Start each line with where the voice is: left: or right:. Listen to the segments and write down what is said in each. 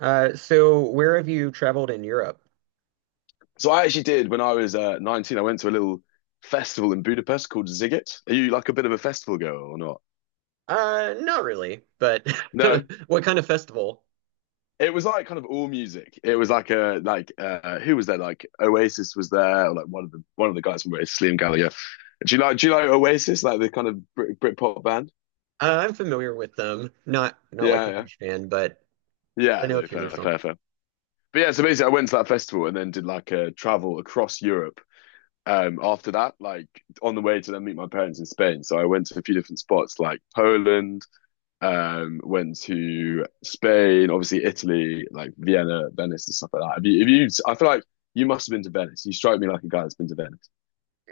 right: So where have you traveled in Europe?
left: So I actually did when I was 19. I went to a little festival in Budapest called Ziget. Are you like a bit of a festival girl or not?
right: Not really, but
left: No.
right: what kind of festival?
left: It was like kind of all music. It was like a like who was there? Like Oasis was there, or like one of the guys from Oasis, Liam Gallagher. Do you like Oasis? Like the kind of Brit pop band?
right: I'm familiar with them. Not like
left: Yeah,
right: a
left: yeah.
right: huge fan, but I
left: Yeah,
right: know a
left: no,
right: few of their
left: fair, fair,
right: songs.
left: fair. But yeah, so basically I went to that festival and then did like a travel across Europe after that, like on the way to then meet my parents in Spain. So I went to a few different spots like Poland. Went to Spain, obviously Italy, like Vienna, Venice, and stuff like that. I feel like you must have been to Venice. You strike me like a guy that's been to Venice.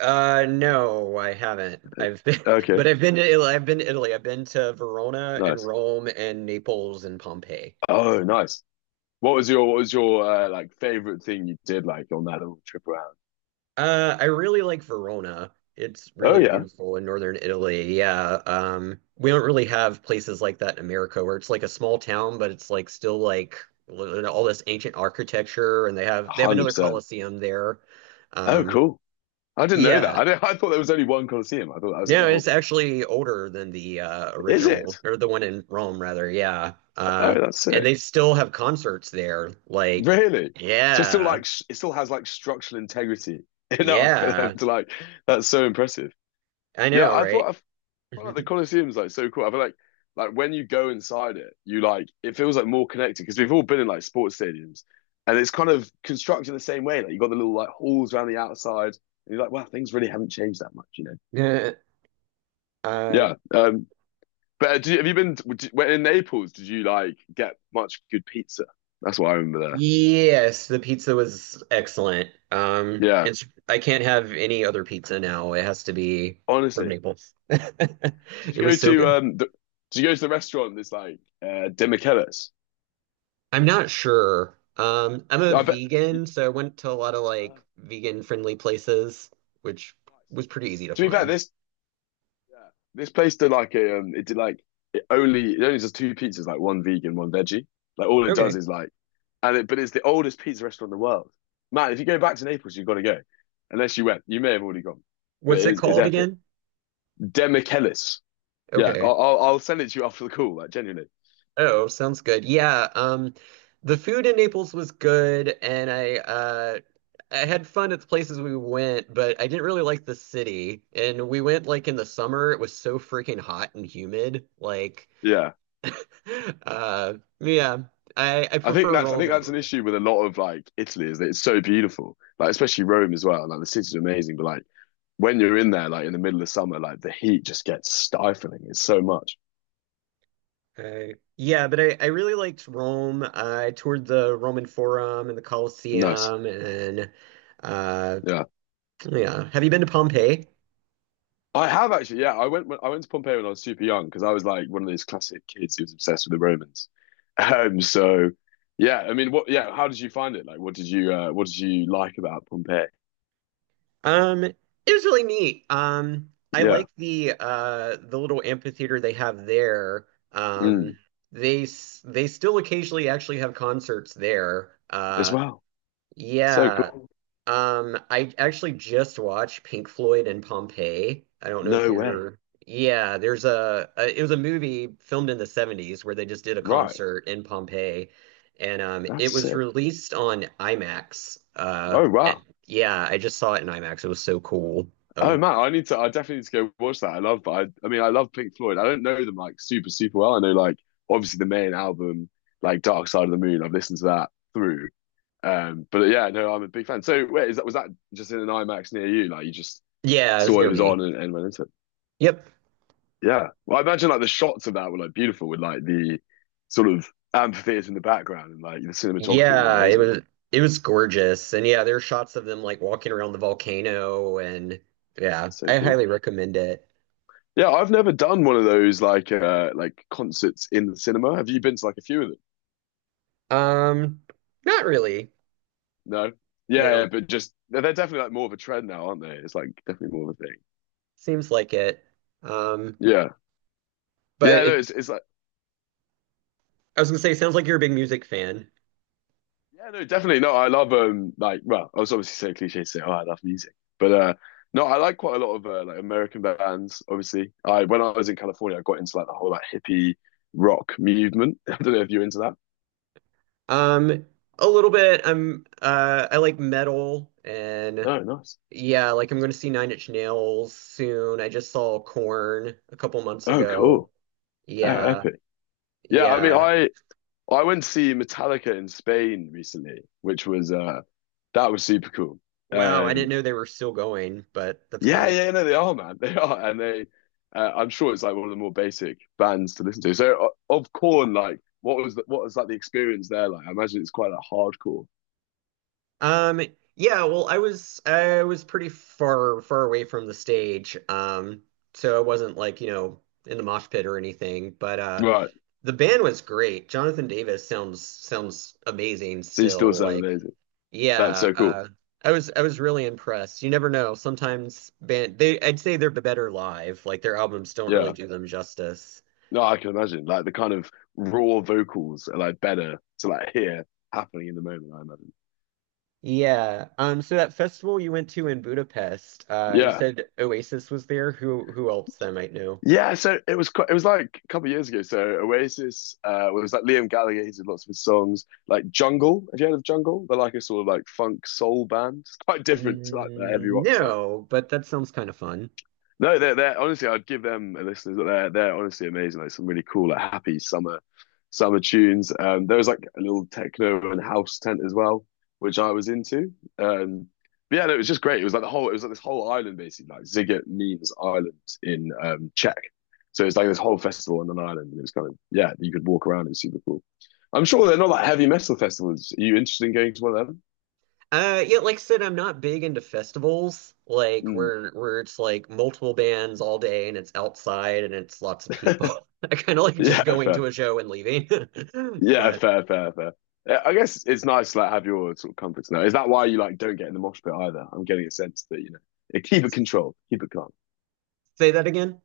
right: No, I haven't. I've been,
left: Okay,
right: but I've been to Italy. I've been to Italy. I've been to Verona and
left: nice.
right: Rome and Naples and Pompeii.
left: Oh, nice. What was your like favorite thing you did like on that little trip around?
right: I really like Verona. It's
left: Oh
right: really
left: yeah,
right: beautiful in northern Italy. Yeah. We don't really have places like that in America where it's like a small town, but it's like still like all this ancient architecture and they have another
left: 100%.
right: Colosseum there.
left: Oh
right: Um,
left: cool. I didn't know that.
right: yeah.
left: I didn't, I thought there was only one Colosseum. I thought that was like the
right: No,
left: whole
right: it's
left: point.
right: actually older than the
left: Is
right: original,
left: it?
right: or the one in Rome rather. Yeah.
left: Oh, that's
right: And
left: sick.
right: they still have concerts there. Like,
left: Really? So it's still
right: yeah.
left: like it still has like structural integrity enough for them
right: Yeah.
left: to like that's so impressive.
right: I
left: Yeah,
right: know,
left: I thought
right: right?
left: I Felt like the Colosseum's like so cool. I feel like when you go inside it, you like it feels like more connected because we've all been in like sports stadiums, and it's kind of constructed the same way. Like you got the little like halls around the outside, and you're like, wow, things really haven't changed that much, you know?
right: Uh,
left: Yeah. But have you been when in Naples? Did you like get much good pizza? That's what I remember there.
right: Yes, the pizza was excellent.
left: Yeah.
right: It's I can't have any other pizza now. It has to be from
left: Honestly,
right: Naples.
left: did you
right: It
left: go
right: was so
left: to
right: good.
left: The, did you go to the restaurant that's like De Michelis?
right: I'm not sure. I'm a
left: I bet.
right: vegan, so I went to a lot of
left: Uh,
right: like vegan friendly places, which
left: nice.
right: was pretty easy to
left: To be fair,
right: find.
left: this. Yeah, this place did like a, it did like it only does two pizzas, like one vegan, one veggie. Like all it does
right: Okay.
left: is like, and it but it's the oldest pizza restaurant in the world. Man, if you go back to Naples, you've got to go. Unless you went, you may have already gone, but
right: What's
left: it
right: it
left: is it's
right: called
left: epic.
right: again?
left: Demichelis. Yeah,
right: Okay.
left: I'll send it to you after the call. Like genuinely,
right: Oh, sounds good. Yeah, the food in Naples was good, and I had fun at the places we went, but I didn't really like the city. And we went like in the summer. It was so freaking hot and humid. Like,
left: yeah.
right: uh, yeah, I prefer
left: I
right: Rome
left: think
right: and
left: that's an
right: Bologna.
left: issue with a lot of like Italy is that it's so beautiful, like especially Rome as well. Like the city's amazing, but like when you're in there, like in the middle of summer, like the heat just gets stifling. It's so much.
right: Yeah, but I really liked Rome. I toured the Roman Forum and the
left: Nice.
right: Colosseum, and uh,
left: Yeah.
right: yeah. Have you been to Pompeii?
left: I have actually, yeah. I went to Pompeii when I was super young because I was like one of those classic kids who was obsessed with the Romans. So yeah, I mean, what? Yeah, how did you find it? Like, what did you like about Pompeii?
right: It was really neat. I
left: Yeah,
right: like the little amphitheater they have there.
left: mm,
right: Um, they they still occasionally actually have concerts there.
left: as well. So
right: Yeah.
left: cool.
right: I actually just watched Pink Floyd and Pompeii. I don't know if
left: No way.
right: you're, yeah, there's a it was a movie filmed in the 70s where they just did a
left: Right,
right: concert in Pompeii, and
left: that's
right: it was
left: sick.
right: released on IMAX.
left: Oh wow.
right: Yeah, I just saw it in IMAX. It was so cool. Uh,
left: Oh man, I need to. I definitely need to go watch that. I love. I mean, I love Pink Floyd. I don't know them like super well. I know like obviously the main album, like Dark Side of the Moon. I've listened to that through. But yeah, no, I'm a big fan. So wait, is that was that just in an IMAX near you? Like you just
right: yeah, it was
left: saw it
right: near
left: was
right: me.
left: on and went into it.
right: Yep.
left: Yeah. Well, I imagine like the shots of that were like beautiful with like the sort of amphitheater in the background and like the cinematography was
right: Yeah, it
left: amazing.
right: was it was gorgeous. And yeah, there are shots of them like walking around the volcano, and yeah,
left: It's so
right: I
left: cool.
right: highly recommend it.
left: Yeah, I've never done one of those like like concerts in the cinema. Have you been to like a few of them?
right: Um, Not really.
left: No. Yeah, yeah,
right: No,
left: but just they're definitely like more of a trend now, aren't they? It's like definitely more of a thing.
right: seems like it. Um,
left: Yeah.
right: but
left: Yeah, no,
right: it,
left: it's like
right: I was gonna say, sounds like you're a big music fan.
left: yeah, no, definitely. No, I love like well, I was obviously so cliche to say, oh, I love music. But no, I like quite a lot of like American bands, obviously. I when I was in California I got into like the whole like hippie rock movement. I don't know if you're into that.
right: Um, a little bit. I'm I like metal, and
left: Oh, nice.
right: yeah, like I'm gonna see Nine Inch Nails soon. I just saw Korn a couple months
left: Oh,
right: ago.
left: cool. Oh,
right: Yeah,
left: epic. Yeah, I mean
right: yeah.
left: I I went to see Metallica in Spain recently, which was that was super cool.
right: Wow, I didn't
left: Um.
right: know they were still going, but that's
left: Yeah,
right: great.
left: yeah, no, they are, man. They are, and they. I'm sure it's like one of the more basic bands to listen to. So, of Corn, like, what was like the experience there like? I imagine it's quite like hardcore,
right: Um, yeah, well, I was pretty far away from the stage. So I wasn't like, you know, in the mosh pit or anything, but
left: right?
right: the band was great. Jonathan Davis sounds amazing
left: So you still
right: still.
left: sound
right: Like,
left: amazing. That's
right: yeah,
left: so cool.
right: I was really impressed. You never know. Sometimes band they I'd say they're better live. Like their albums don't really
left: Yeah,
right: do them justice.
left: no, I can imagine like the kind of raw vocals are like better to like hear happening in the moment. I imagine.
right: Yeah. So that festival you went to in Budapest, you
left: Yeah.
right: said Oasis was there. Who else that I might know?
left: Yeah, so it was quite, it was like a couple of years ago. So Oasis well, it was like Liam Gallagher. He did lots of his songs, like Jungle. Have you heard of Jungle? They're like a sort of like funk soul band. It's quite different to like the heavy
right: Mm,
left: rock stuff.
right: no, but that sounds kind of fun.
left: No, they're honestly, I'd give them listeners. They're honestly amazing. Like some really cool, like happy summer tunes. There was like a little techno and house tent as well, which I was into. Um, but yeah, no, it was just great. It was like this whole island basically, like Ziget means island in Czech. So it's like this whole festival on an island, and it was kind of yeah, you could walk around. It's super cool. I'm sure they're not like heavy metal festivals. Are you interested in going to one of
right: Yeah, like I said, I'm not big into festivals, like
left: them?
right: where it's like multiple bands all day and it's outside and it's lots of people.
left: Mm.
right: I kind of like just
left: Yeah,
right: going
left: fair.
right: to a show and leaving.
left: Yeah,
right: But
left: fair, fair, fair. Yeah, I guess it's nice to like have your sort of comforts now. Is that why you like don't get in the mosh pit either? I'm getting a sense that you know yeah, keep it controlled, keep it calm.
right: say that again.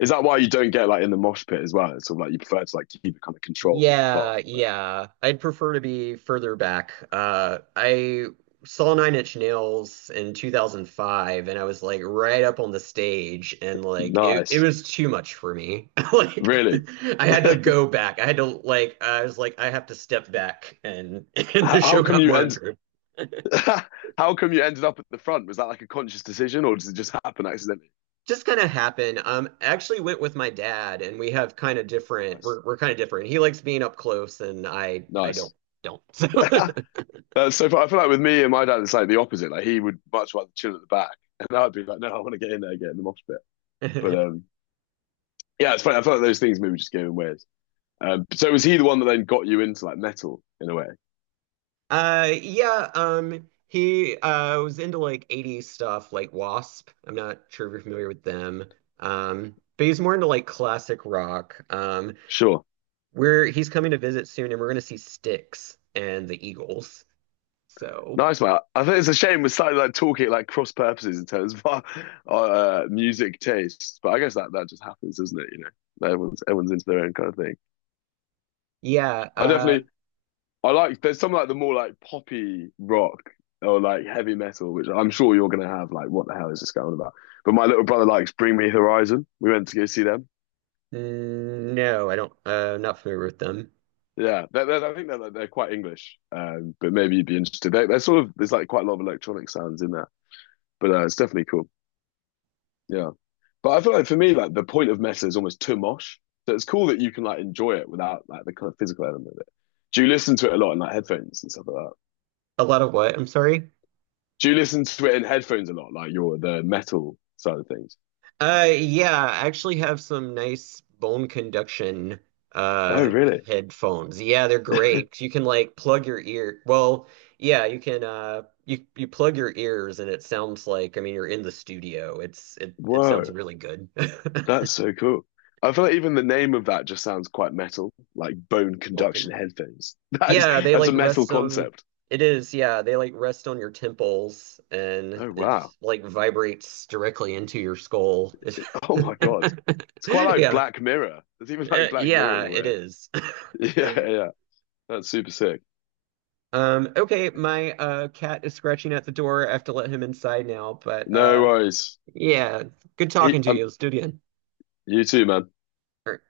left: Is that why you don't get like in the mosh pit as well? It's sort of like you prefer to like keep it kind of controlled and calm.
right: Yeah, yeah. I'd prefer to be further back. I saw Nine Inch Nails in 2005, and I was like right up on the stage, and like it
left: Nice,
right: was too much for me. Like
left: really.
right: I had to
left: how,
right: go back. I had to like I was like I have to step back, and and the
left: how
right: show
left: come
right: got
left: you
right: more
left: end?
right: interesting.
left: How come you ended up at the front? Was that like a conscious decision, or does it just happen accidentally?
right: Just kind of happened. I actually went with my dad, and we have kind of different
left: Nice,
right: we're kind of different. He likes being up close, and I
left: nice.
right: don't.
left: So far, I feel like with me and my dad, it's like the opposite. Like he would much rather chill at the back, and I'd be like, no, I want to get in there, get in the mosh pit.
right: So
left: But yeah, it's funny. I felt like those things maybe just gave him weird. So was he the one that then got you into like metal in a way?
right: Yeah, he was into like 80s stuff, like Wasp. I'm not sure if you're familiar with them. But he's more into like classic rock.
left: Sure.
right: We're he's coming to visit soon, and we're gonna see Styx and the Eagles. So
left: Nice man. I think it's a shame we're starting like talking like cross purposes in terms of our music tastes, but I guess that just happens, doesn't it? You know, everyone's into their own kind of thing.
right: yeah,
left: I definitely I like there's some like the more like poppy rock or like heavy metal, which I'm sure you're gonna have like what the hell is this going on about? But my little brother likes Bring Me Horizon. We went to go see them.
right: no, I don't. Not familiar with them.
left: Yeah, I think they're, like, they're quite English, but maybe you'd be interested. They're sort of there's like quite a lot of electronic sounds in there, but it's definitely cool. Yeah, but I feel like for me, like the point of metal is almost too mosh, so it's cool that you can like enjoy it without like the kind of physical element of it. Do you listen to it a lot in like headphones and stuff like that?
right: A lot of what? I'm sorry.
left: Do you listen to it in headphones a lot, like your the metal side of things?
right: Yeah, I actually have some nice bone conduction
left: Oh,
right: uh
left: really?
right: headphones. Yeah, they're great. You can like plug your ear. Well, yeah, you can you plug your ears and it sounds like I mean you're in the studio. It it sounds
left: Whoa,
right: really good.
left: that's so cool. I feel like even the name of that just sounds quite metal, like bone
right: Bone
left: conduction
right: conduction.
left: headphones. That is
right: Yeah, they
left: that's a
right: like
left: metal
right: rest on
left: concept.
right: it is, yeah, they like rest on your temples and
left: Oh
right: it
left: wow.
right: like vibrates directly into your skull.
left: Oh my God. It's quite like
right: Yeah.
left: Black Mirror. It's even like Black Mirror
right: Yeah,
left: in a
right: it
left: way.
right: is.
left: Yeah, yeah. That's super sick.
right: Okay, my cat is scratching at the door. I have to let him inside now, but
left: No worries.
right: yeah, good
left: He,
right: talking to you. Let's do it again.
left: you too, man.
right: All right.